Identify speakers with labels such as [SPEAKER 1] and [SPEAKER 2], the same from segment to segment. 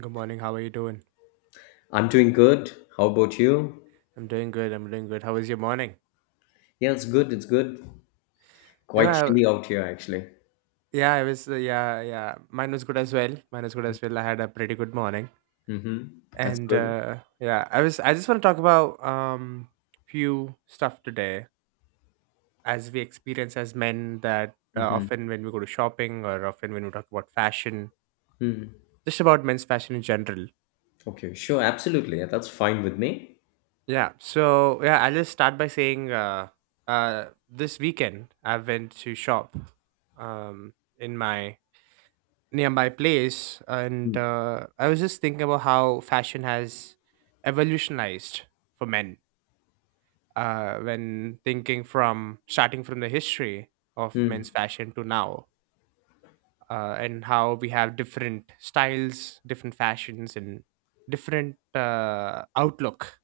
[SPEAKER 1] Good morning. How are you doing?
[SPEAKER 2] I'm doing good. How about you?
[SPEAKER 1] I'm doing good. I'm doing good. How was your morning?
[SPEAKER 2] Yeah, it's good. It's good. Quite
[SPEAKER 1] I,
[SPEAKER 2] chilly out here, actually.
[SPEAKER 1] yeah, I was, yeah, yeah. Mine was good as well. Mine was good as well. I had a pretty good morning,
[SPEAKER 2] Mm-hmm. That's
[SPEAKER 1] and
[SPEAKER 2] good.
[SPEAKER 1] yeah, I was. I just want to talk about few stuff today, as we experience as men that
[SPEAKER 2] Mm-hmm.
[SPEAKER 1] often when we go to shopping or often when we talk about fashion,
[SPEAKER 2] Mm.
[SPEAKER 1] just about men's fashion in general.
[SPEAKER 2] Okay, sure. Absolutely. Yeah, that's fine with me.
[SPEAKER 1] Yeah. So yeah, I'll just start by saying, this weekend I went to shop, um, in my nearby place and
[SPEAKER 2] Mm.
[SPEAKER 1] I was just thinking about how fashion has evolutionized for men when thinking from starting from the history of men's
[SPEAKER 2] Mm.
[SPEAKER 1] fashion to now, and how we have different styles, different fashions, and different outlook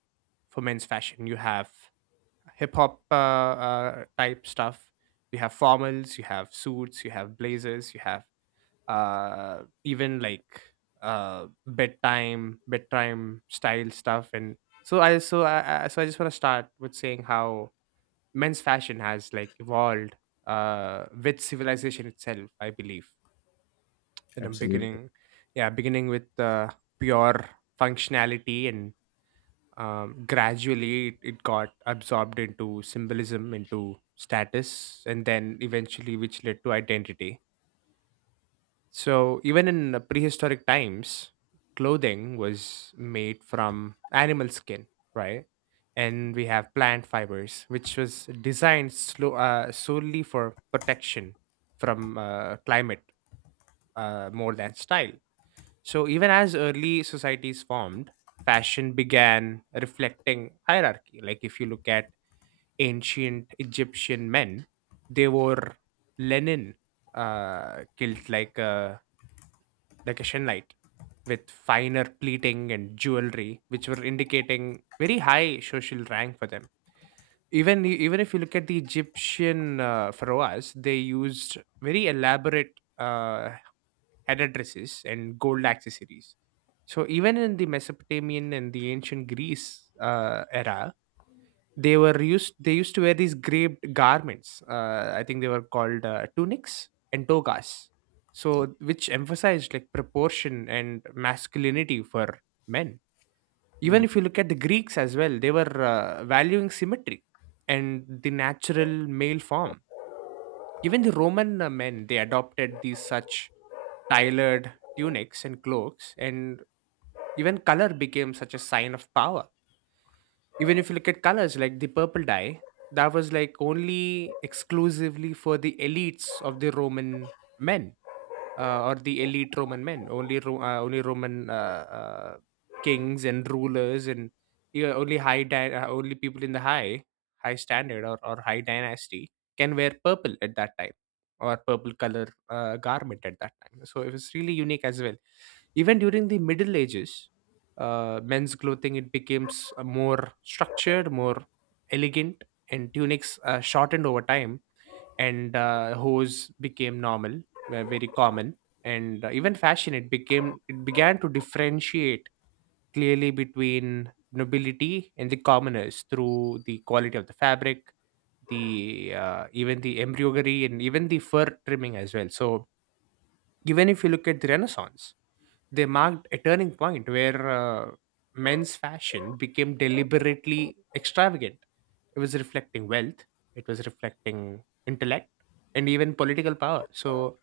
[SPEAKER 1] for men's fashion. You have hip hop, type stuff, you have formals, you have suits, you have blazers, you have uh, even like bedtime style stuff. And so I just want to start with saying how men's fashion has like evolved with civilization itself, I believe. And i'm
[SPEAKER 2] Absolutely.
[SPEAKER 1] beginning yeah beginning with pure functionality and gradually it got absorbed into symbolism, into status, and then eventually which led to identity. So, even in prehistoric times, clothing was made from animal skin, right? And we have plant fibers, which was designed slow, solely for protection from climate more than style. So, even as early societies formed, fashion began reflecting hierarchy. Like, if you look at ancient Egyptian men, they wore linen kilt like a shenlite with finer pleating and jewelry, which were indicating very high social rank for them. Even if you look at the Egyptian pharaohs, they used very elaborate headdresses, dresses, and gold accessories. So even in the Mesopotamian and the ancient Greece era, they were used. They used to wear these draped garments. I think they were called tunics and togas. So which emphasized like proportion and masculinity for men. Even
[SPEAKER 2] Mm.
[SPEAKER 1] if you look at the Greeks as well, they were valuing symmetry and the natural male form. Even the Roman men, they adopted these such tailored tunics and cloaks, and even color became such a sign of power. Even if you look at colors like the purple dye, that was like only exclusively for the elites of the Roman men, or the elite Roman men. Only Roman kings and rulers and yeah, only people in the high standard, or high dynasty can wear purple at that time, or purple color garment at that time. So it was really unique as well. Even during the Middle Ages, men's clothing it becomes more structured, more elegant, and tunics shortened over time, and hose became normal, were very common. And even fashion it began to differentiate clearly between nobility and the commoners through the quality of the fabric, the even the embroidery and even the fur trimming as well. So even if you look at the renaissance, they marked a turning point where men's fashion became deliberately extravagant. It was reflecting wealth, it was reflecting intellect, and even political power. So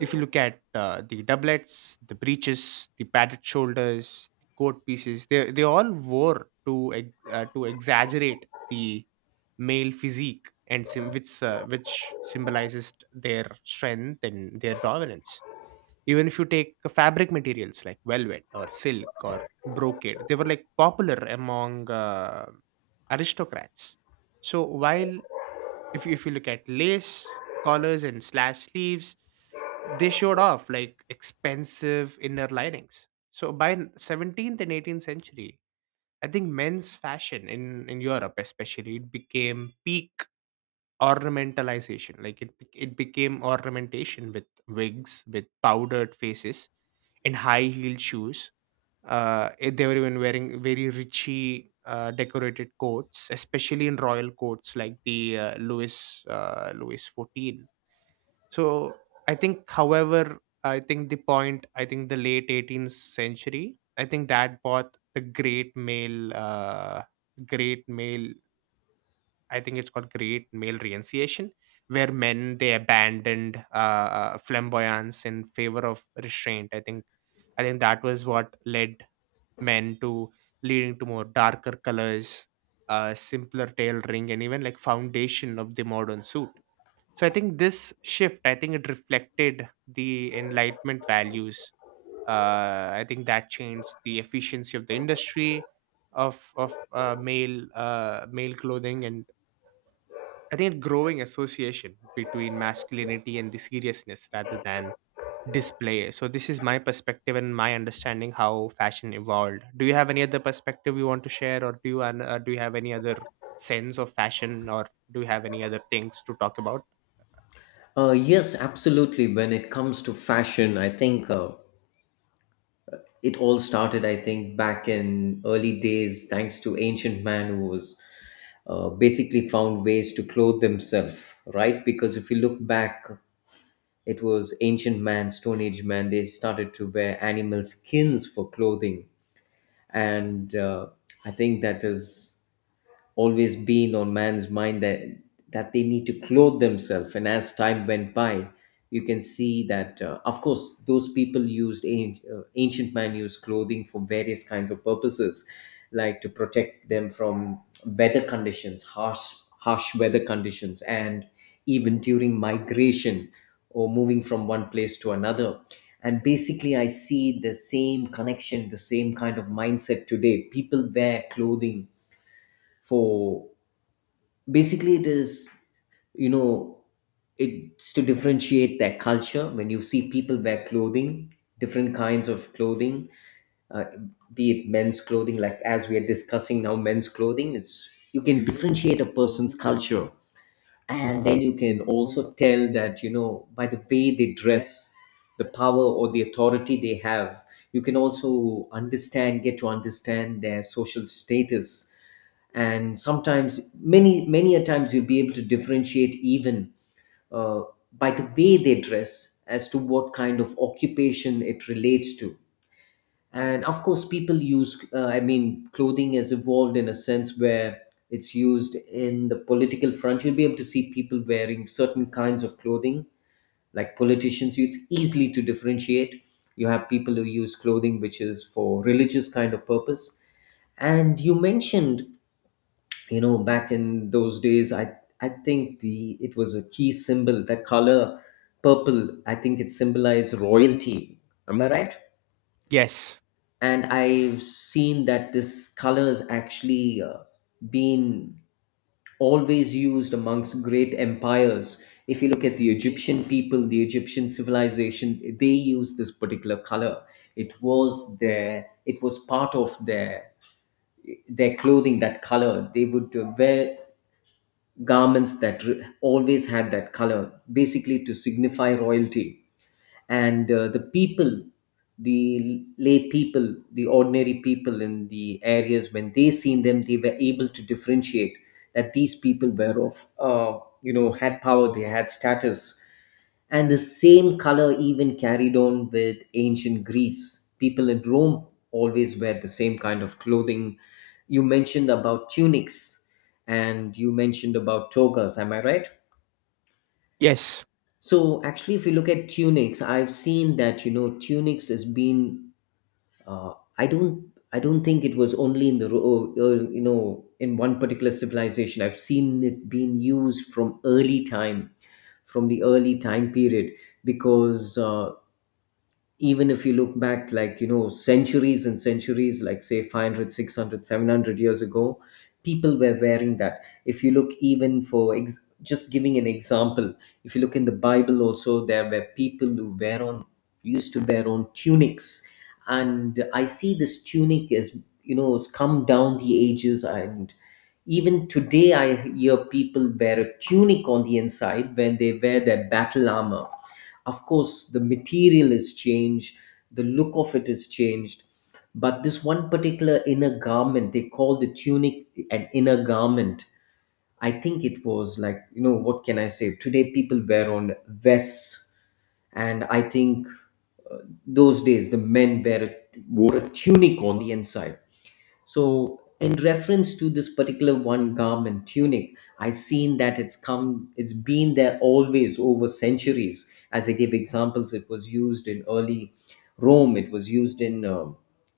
[SPEAKER 1] if you look at the doublets, the breeches, the padded shoulders, the coat pieces, they all wore to to exaggerate the male physique, which symbolizes their strength and their dominance. Even if you take fabric materials like velvet or silk or brocade, they were like popular among aristocrats. So while if you look at lace collars and slash sleeves, they showed off like expensive inner linings. So 17th and 18th century, I think men's fashion in europe especially, it became peak ornamentalization, like it became ornamentation with wigs, with powdered faces and high heeled shoes. They were even wearing very richly decorated coats, especially in royal courts like the Louis XIV. So I think, however, I think the late 18th century, I think that brought the great male, great male. I think it's called great male renunciation, where men they abandoned flamboyance in favor of restraint. I think that was what led men to leading to more darker colors, simpler tail ring, and even like foundation of the modern suit. So I think this shift, I think it reflected the enlightenment values. I think that changed the efficiency of the industry of male clothing, and I think a growing association between masculinity and the seriousness rather than display. So this is my perspective and my understanding how fashion evolved. Do you have any other perspective you want to share, or do you have any other sense of fashion, or do you have any other things to talk about?
[SPEAKER 2] Yes, absolutely. When it comes to fashion, I think it all started, I think, back in early days, thanks to ancient man who was basically found ways to clothe themselves, right? Because if you look back, it was ancient man, Stone Age man. They started to wear animal skins for clothing, and I think that has always been on man's mind that they need to clothe themselves. And as time went by, you can see that of course those people used ancient man used clothing for various kinds of purposes, like to protect them from weather conditions, harsh weather conditions, and even during migration or moving from one place to another. And basically I see the same connection, the same kind of mindset today. People wear clothing for, basically it is, you know, it's to differentiate their culture. When you see people wear clothing, different kinds of clothing, uh, be it men's clothing, like as we are discussing now, men's clothing, it's, you can differentiate a person's culture, and then you can also tell that, you know, by the way they dress, the power or the authority they have. You can also understand, get to understand their social status. And sometimes, many a times, you'll be able to differentiate even, uh, by the way they dress, as to what kind of occupation it relates to. And of course people use, I mean, clothing has evolved in a sense where it's used in the political front. You'll be able to see people wearing certain kinds of clothing, like politicians, it's easily to differentiate. You have people who use clothing which is for religious kind of purpose. And you mentioned, you know, back in those days, I think the, it was a key symbol, that color purple, I think it symbolized royalty, am I right?
[SPEAKER 1] Yes,
[SPEAKER 2] And I've seen that this color has actually been always used amongst great empires. If you look at the Egyptian people, the Egyptian civilization, they used this particular color. It was their, it was part of their clothing, that color. They would wear garments that always had that color, basically to signify royalty. And the people, the lay people, the ordinary people in the areas, when they seen them, they were able to differentiate that these people were of, you know, had power, they had status. And the same color even carried on with ancient Greece. People in Rome always wear the same kind of clothing. You mentioned about tunics, and you mentioned about togas, am I right?
[SPEAKER 1] yes,
[SPEAKER 2] So actually, if you look at Tunix, I've seen that, you know, Tunix has been. I don't. I don't think it was only in the you know, in one particular civilization. I've seen it being used from early time, from the early time period, because even if you look back, like, you know, centuries and centuries, like say 500, 600, 700 years ago, people were wearing that. If you look, even for just giving an example, if you look in the Bible also, there were people who wear on used to wear on tunics. And I see this tunic as, you know, has come down the ages. And even today I hear people wear a tunic on the inside when they wear their battle armor. Of course, the material is changed, the look of it is changed, but this one particular inner garment, they call the tunic, an inner garment. I think it was like, you know, what can I say, today people wear on vests, and I think, uh, those days the men wore a tunic on the inside. So, in reference to this particular one garment, tunic, I seen that it's come, it's been there always over centuries. As I gave examples, it was used in early Rome. It was used in um,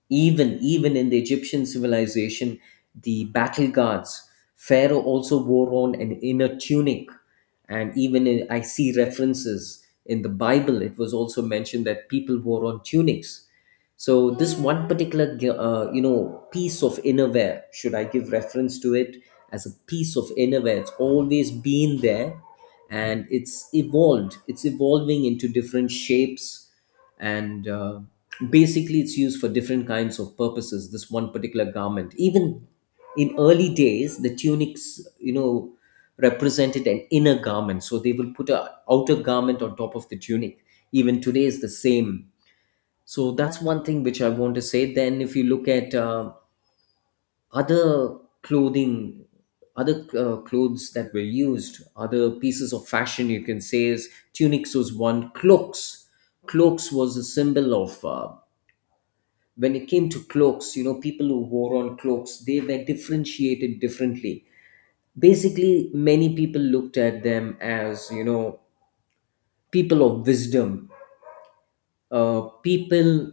[SPEAKER 2] even in the Egyptian civilization, the battle guards. Pharaoh also wore on an inner tunic, and even in, I see references in the Bible. It was also mentioned that people wore on tunics. So this one particular you know, piece of innerwear, should I give reference to it, as a piece of innerwear, it's always been there. And it's evolved, it's evolving into different shapes, and basically it's used for different kinds of purposes, this one particular garment. Even in early days, the tunics, you know, represented an inner garment, so they will put a outer garment on top of the tunic. Even today is the same. So that's one thing which I want to say. Then, if you look at other clothing, other clothes that were used, other pieces of fashion, you can say, is tunics was one. Cloaks, cloaks was a symbol of, when it came to cloaks. You know, people who wore on cloaks, they were differentiated differently. Basically, many people looked at them as, you know, people of wisdom, people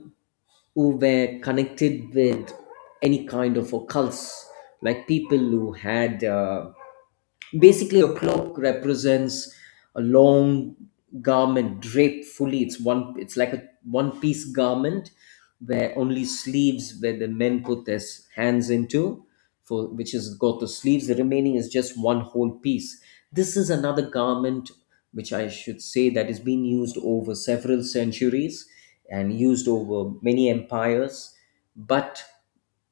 [SPEAKER 2] who were connected with any kind of occults, like people who had basically, a cloak represents a long garment draped fully. It's one. It's like a one-piece garment where only sleeves, where the men put their hands into, for which has got the sleeves. The remaining is just one whole piece. This is another garment which I should say that is being used over several centuries and used over many empires, but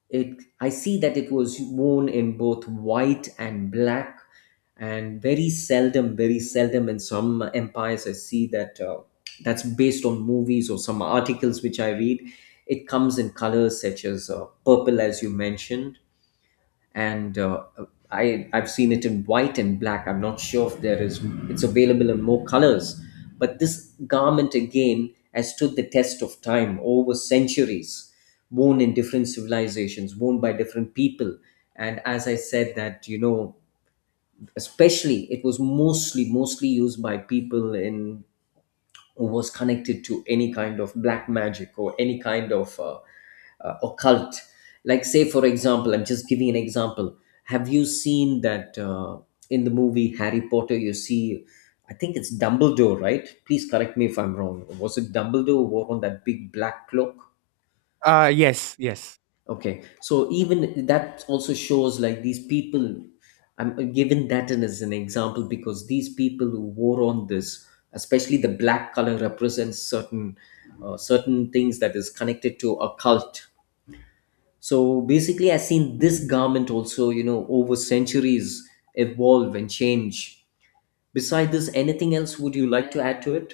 [SPEAKER 2] it, I see that it was worn in both white and black. And very seldom in some empires I see that, that's based on movies or some articles which I read, it comes in colors such as purple, as you mentioned. And I've seen it in white and black. I'm not sure if there is, it's available in more colors, but this garment again has stood the test of time over centuries, worn in different civilizations, worn by different people. And as I said, that, you know, especially it was mostly used by people in, who was connected to any kind of black magic or any kind of occult. Like, say for example, I'm just giving an example, have you seen that, in the movie Harry Potter, you see, I think it's Dumbledore, right? Please correct me if I'm wrong, was it Dumbledore who wore on that big black cloak?
[SPEAKER 1] yes, yes.
[SPEAKER 2] Okay, so even that also shows like these people, I'm giving that in as an example, because these people who wore on this, especially the black color, represents certain certain things that is connected to occult. So basically, I've seen this garment also, you know, over centuries evolve and change. Beside this, anything else would you like to add to it?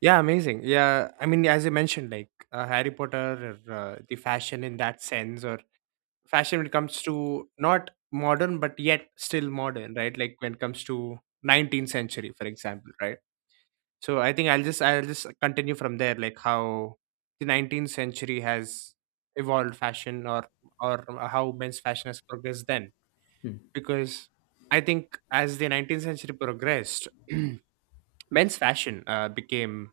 [SPEAKER 1] Yeah, amazing. Yeah, I mean, as I mentioned, like Harry Potter, or, the fashion in that sense, or fashion when it comes to not modern but yet still modern, right? Like when it comes to 19th century, for example, right? So I'll just continue from there, like how the 19th century has evolved fashion, or how men's fashion has progressed then. Because I think as the 19th century progressed, men's fashion became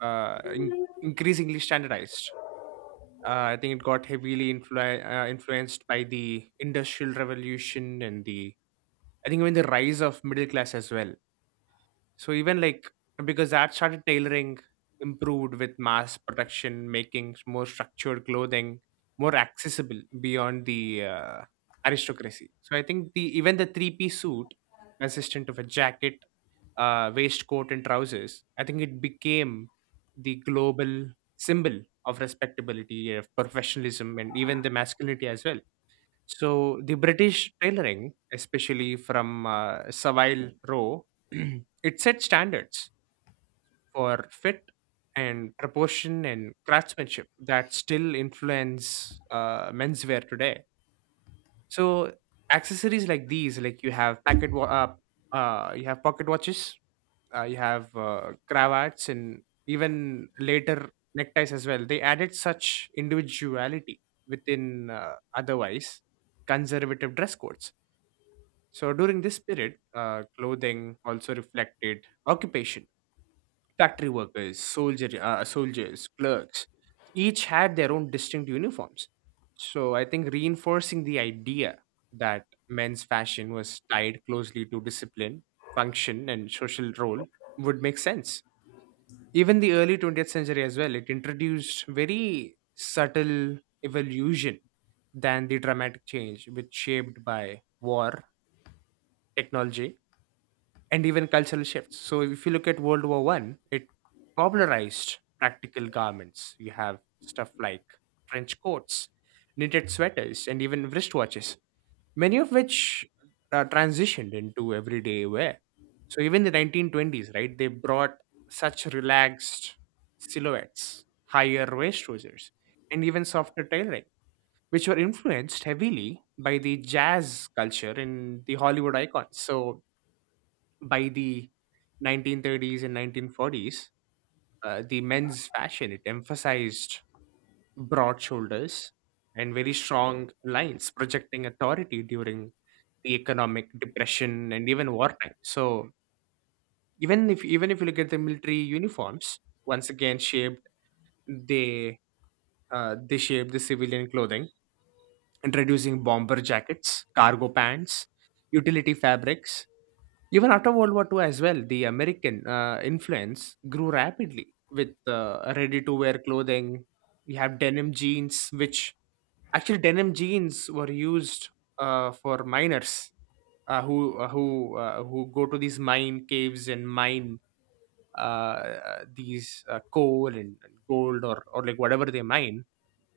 [SPEAKER 1] increasingly standardized. I think it got heavily influenced by the industrial revolution and the I think even the rise of middle class as well. So even like because that started tailoring improved with mass production, making more structured clothing more accessible beyond the aristocracy. So I think the even the three-piece suit, consistent of a jacket, waistcoat, and trousers. I think it became the global symbol of respectability, of professionalism, and even the masculinity as well. So the British tailoring, especially from Savile Row, it set standards for fit and proportion and craftsmanship that still influence menswear today. So accessories like these, like you have pocket watches, you have cravats, and even later neckties as well. They added such individuality within otherwise conservative dress codes. So during this period, clothing also reflected occupation. Factory workers, soldiers, clerks, each had their own distinct uniforms. So I think reinforcing the idea that men's fashion was tied closely to discipline, function, and social role would make sense. Even the early 20th century as well, it introduced very subtle evolution than the dramatic change which shaped by war, technology and even cultural shifts. So if you look at World War One, it popularized practical garments. You have stuff like trench coats, knitted sweaters, and even wristwatches, many of which transitioned into everyday wear. So even the 1920s, right? They brought such relaxed silhouettes, higher waist trousers, and even softer tailoring, which were influenced heavily by the jazz culture and the Hollywood icons. So by the 1930s and 1940s, the men's fashion it emphasized broad shoulders and very strong lines, projecting authority during the economic depression and even wartime. So even if you look at the military uniforms, once again shaped, they they shaped the civilian clothing, introducing bomber jackets, cargo pants, utility fabrics. Even after World War Two as well, the American influence grew rapidly with ready-to-wear clothing. We have denim jeans, which actually denim jeans were used for miners who go to these mine caves and mine uh, these coal and gold or like whatever they mine.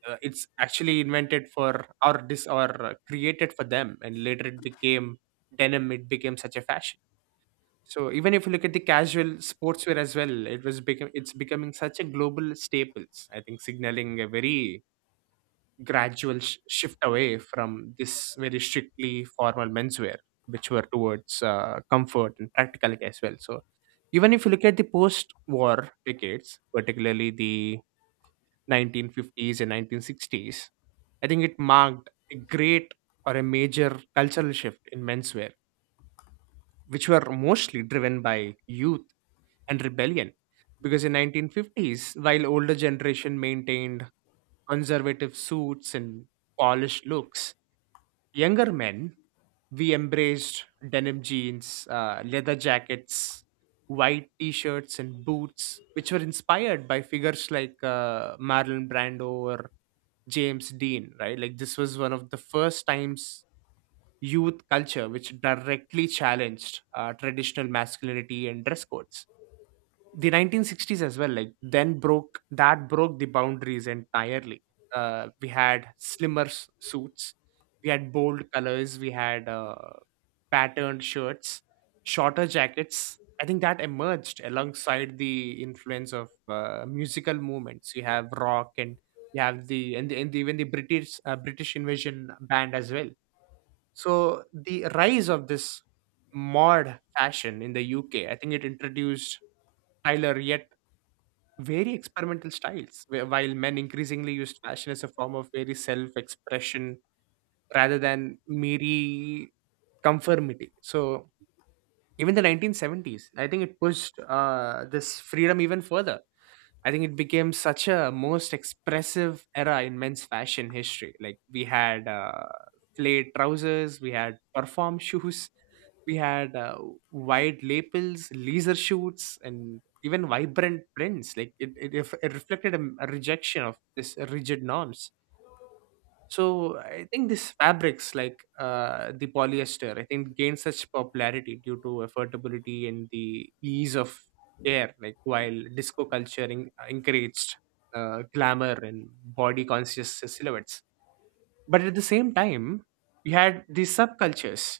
[SPEAKER 1] It's actually invented for or created for them, and later it became denim. It became such a fashion. So even if you look at the casual sportswear as well, it was become it's becoming such a global staples. I think signaling a very gradual shift away from this very strictly formal menswear, which were towards comfort and practicality as well. So even if you look at the post-war decades, particularly the 1950s and 1960s, I think it marked a great or a major cultural shift in menswear, which were mostly driven by youth and rebellion. Because in 1950s, while older generation maintained conservative suits and polished looks, younger men we embraced denim jeans, leather jackets, white t-shirts and boots, which were inspired by figures like Marlon Brando or James Dean, right? Like this was one of the first times youth culture which directly challenged traditional masculinity and dress codes. The 1960s as well, like then broke that broke the boundaries entirely. We had slimmer suits, we had bold colors, we had patterned shirts, shorter jackets. I think that emerged alongside the influence of musical movements. You have rock and you have the even the British British invasion band as well. So the rise of this mod fashion in the UK, I think it introduced Tyler yet. Very experimental styles, while men increasingly used fashion as a form of very self expression rather than mere conformity. So, even the 1970s, I think it pushed this freedom even further. I think it became such a most expressive era in men's fashion history. Like we had flared trousers, we had perform shoes, we had wide lapels, leisure shoots, and even vibrant prints. Like it reflected a rejection of this rigid norms. So I think these fabrics, like the polyester, I think gained such popularity due to affordability and the ease of wear. Like while disco culture encouraged glamour and body conscious silhouettes, but at the same time, we had these subcultures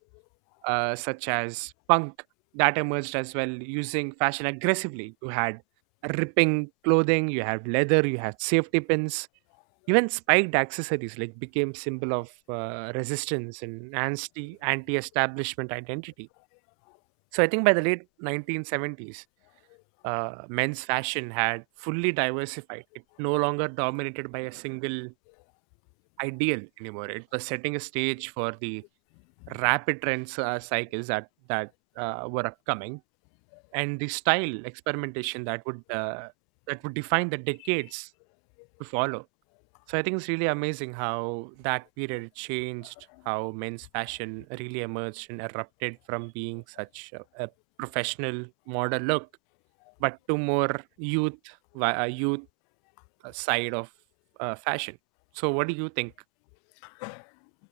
[SPEAKER 1] such as punk that emerged as well using fashion aggressively. You had ripping clothing, you had leather, you had safety pins, even spiked accessories like became symbol of resistance and anti-establishment identity. So I think by the late 1970s, men's fashion had fully diversified. It no longer dominated by a single ideal anymore. It was setting a stage for the rapid trends cycles that were upcoming, and the style experimentation that would define the decades to follow. So I think it's really amazing how that period changed how men's fashion really emerged and erupted from being such a professional model look, but to more youth youth side of fashion. So what do you think?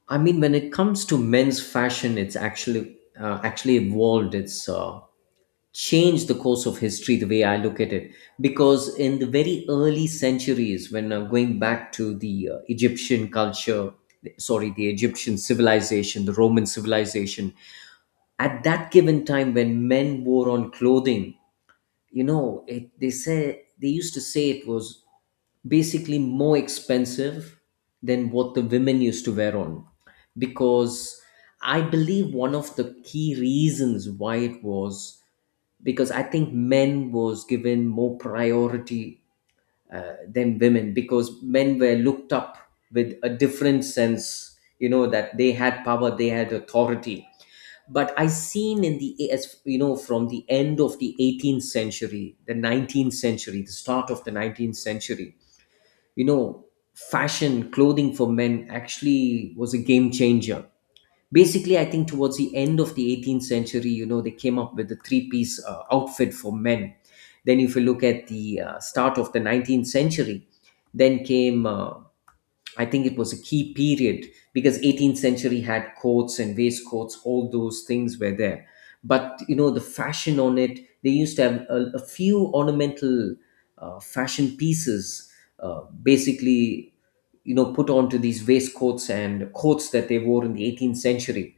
[SPEAKER 2] I mean, when it comes to men's fashion, it's actually actually evolved. It's changed the course of history, the way I look at it. Because in the very early centuries, when going back to the Egyptian culture, sorry, the Egyptian civilization, the Roman civilization, at that given time when men wore on clothing, you know, it, they say, they used to say, it was basically more expensive than what the women used to wear on. Because I believe one of the key reasons why it was, because I think men was given more priority than women, because men were looked up with a different sense, you know, that they had power, they had authority. But I seen in the, as you know, from the end of the 18th century, the 19th century, the start of the 19th century, you know, fashion clothing for men actually was a game changer. Basically, I think towards the end of the 18th century, you know, they came up with the three piece outfit for men. Then if you look at the start of the 19th century, then came I think it was a key period, because 18th century had coats and waistcoats, all those things were there. But you know the fashion on it, they used to have a few ornamental fashion pieces, basically you know put onto these waistcoats and coats that they wore in the 18th century.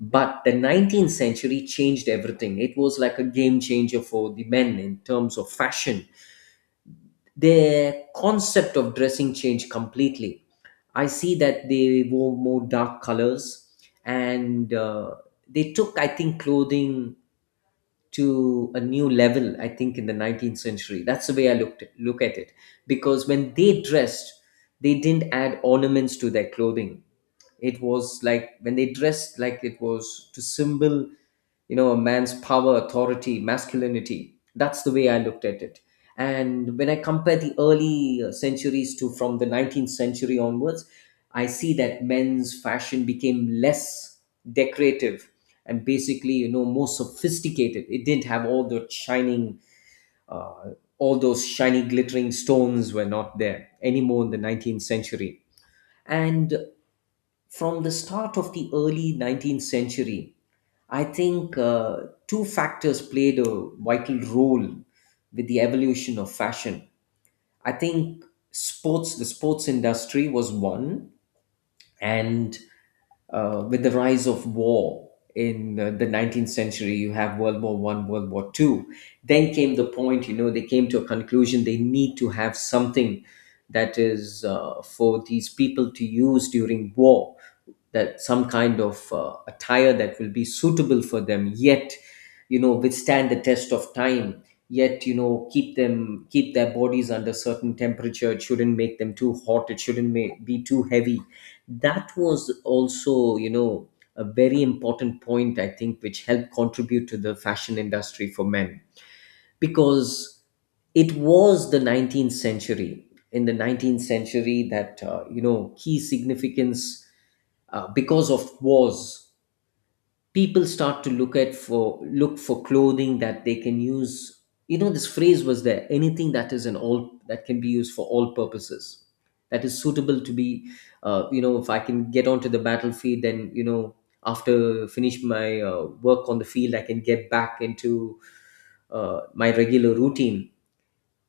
[SPEAKER 2] But the 19th century changed everything. It was like a game changer for the men in terms of fashion. Their concept of dressing changed completely. I see that they wore more dark colors, and they took, I think, clothing to a new level, I think, in the 19th century. That's the way I look at it, because when they dressed, they didn't add ornaments to their clothing. It was like when they dressed, like it was to symbol, you know, a man's power, authority, masculinity. That's the way I looked at it. And when I compare the early centuries to, from the 19th century onwards, I see that men's fashion became less decorative, and basically, you know, more sophisticated. It didn't have all the shining, uh, all those shiny glittering stones were not there anymore in the 19th century. And from the start of the early 19th century, I think two factors played a vital role with the evolution of fashion. I think sports, the sports industry was one, and with the rise of war in the 19th century, you have World War One, World War Two. Then came the point, you know, they came to a conclusion they need to have something that is for these people to use during war, that some kind of attire that will be suitable for them, yet you know, withstand the test of time, yet you know, keep them, keep their bodies under certain temperature. It shouldn't make them too hot, it shouldn't make, be too heavy. That was also, you know, a very important point, I think, which helped contribute to the fashion industry for men. Because it was the 19th century, in the 19th century that you know, key significance, because of wars, people start to look for clothing that they can use. You know, this phrase was, there anything that is an all that can be used for all purposes, that is suitable to be, you know, if I can get onto the battlefield, then you know, after finish my work on the field, I can get back into my regular routine.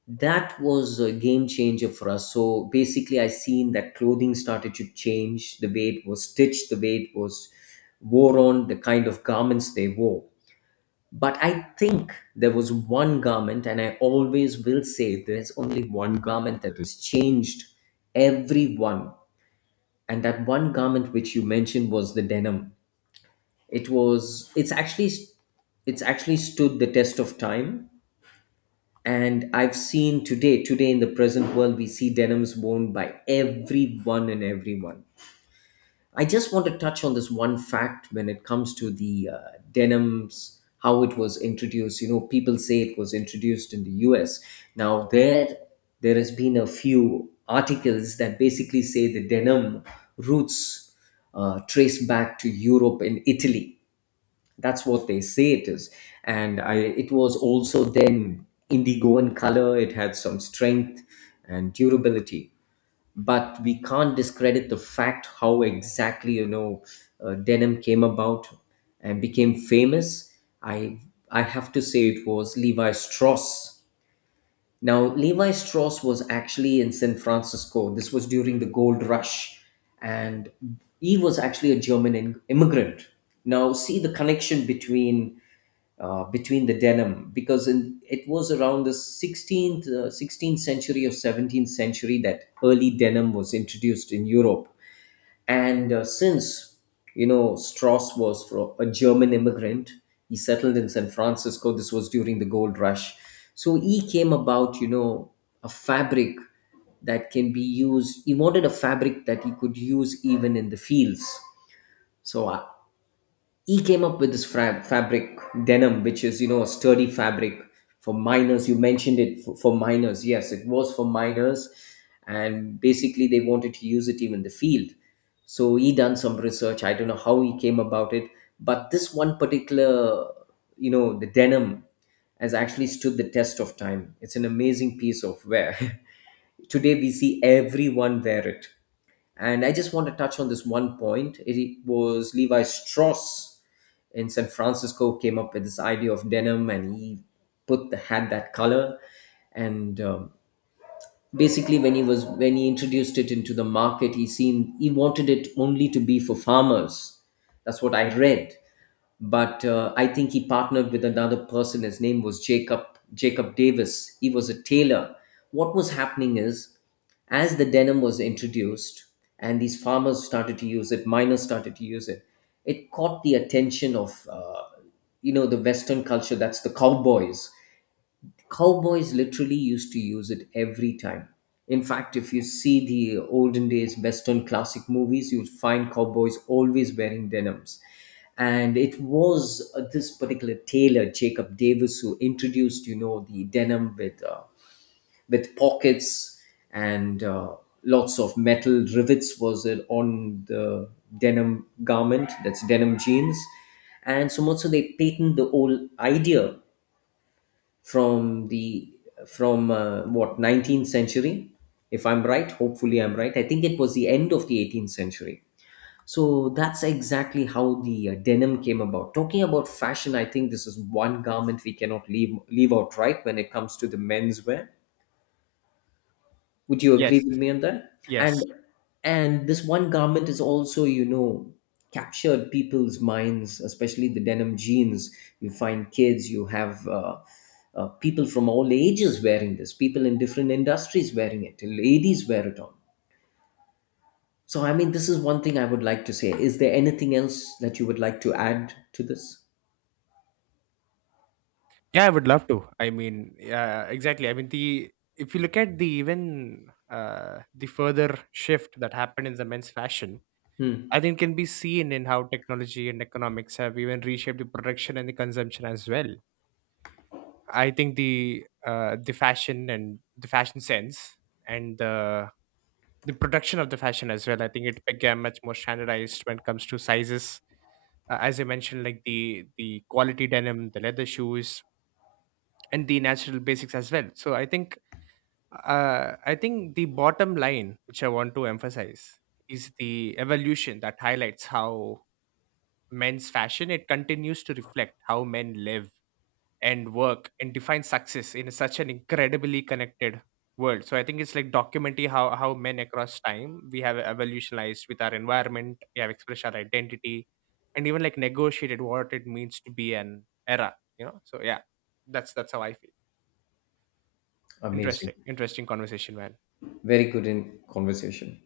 [SPEAKER 2] That was a game changer for us. So basically, I seen that clothing started to change, the way it was stitched, the way it was wore on, the kind of garments they wore. But I think there was one garment, and I always will say there's only one garment that has changed everyone. And that one garment which you mentioned was the denim. It's actually it's actually stood the test of time. And I've seen today, today in the present world, we see denims worn by everyone and everyone. I just want to touch on this one fact when it comes to the denims, how it was introduced. You know, people say it was introduced in the US. Now, there has been a few articles that basically say the denim roots trace back to Europe and Italy. That's what they say it is. And I, it was also then indigo in color, it had some strength and durability. But we can't discredit the fact how exactly, you know, denim came about and became famous. I i have to say it was Levi Strauss. Now Levi Strauss was actually in San Francisco, this was during the gold rush. And he was actually a immigrant. Now see the connection between between the denim, because in, it was around the 16th 16th century or 17th century that early denim was introduced in Europe. And since, you know, Strauss was from a German immigrant, he settled in San Francisco, this was during the gold rush. So he came about, you know, a fabric that can be used. He wanted a fabric that he could use even in the fields. So he came up with this fabric denim, which is, you know, a sturdy fabric for miners. You mentioned it, for miners, yes, it was for miners. And basically, they wanted to use it even in the field. So he done some research, I don't know how he came about it, but this one particular, you know, the denim, has actually stood the test of time. It's an amazing piece of wear. Today we see everyone wear it. And I just want to touch on this one point. It was Levi Strauss in San Francisco came up with this idea of denim, and he put the, had that color. And basically, when he introduced it into the market, he seen he wanted it only to be for farmers. That's what I read. But I think he partnered with another person. His name was Jacob Jacob Davis. He was a tailor. What was happening is, as the denim was introduced and these farmers started to use it, miners started to use it, it caught the attention of you know, the Western culture. That's the cowboys. Cowboys literally used to use it every time. In fact, if you see the olden days Western classic movies, you'll find cowboys always wearing denims. And it was this particular tailor, Jacob Davis, who introduced, you know, the denim with pockets and lots of metal rivets was it on the denim garment, that's denim jeans. And so much so they patent the whole idea from the, from what, 19th century, if I'm right, hopefully I'm right, I think it was the end of the 18th century. So that's exactly how the denim came about. Talking about fashion, I think this is one garment we cannot leave out, right, when it comes to the menswear. Would you agree
[SPEAKER 1] Yes,
[SPEAKER 2] with me on that? And
[SPEAKER 1] yes.
[SPEAKER 2] and this one garment is also, you know, captured people's minds, especially the denim jeans. You find kids, you have people from all ages wearing this, people in different industries wearing it, ladies wear it on. So, I mean, this is one thing I would like to say. Is there anything else that you would like to add to this?
[SPEAKER 1] Yeah, I would love to. I mean, yeah, exactly. I mean, the if you look at the even the further shift that happened in the men's fashion,
[SPEAKER 2] Hmm.
[SPEAKER 1] I think can be seen in how technology and economics have even reshaped the production and the consumption as well. I think the fashion and the fashion sense and the production of the fashion as well. I think it became much more standardized when it comes to sizes, as I mentioned, like the quality denim, the leather shoes, and the natural basics as well. So I think the bottom line, which I want to emphasize, is the evolution that highlights how men's fashion it continues to reflect how men live and work and define success in such an incredibly connected world. So I think it's like documenting how men across time we have evolutionized with our environment, we have expressed our identity, and even like negotiated what it means to be an era. You know, so yeah, that's how I feel.
[SPEAKER 2] Amazing.
[SPEAKER 1] Interesting, interesting conversation, man.
[SPEAKER 2] Very good in conversation.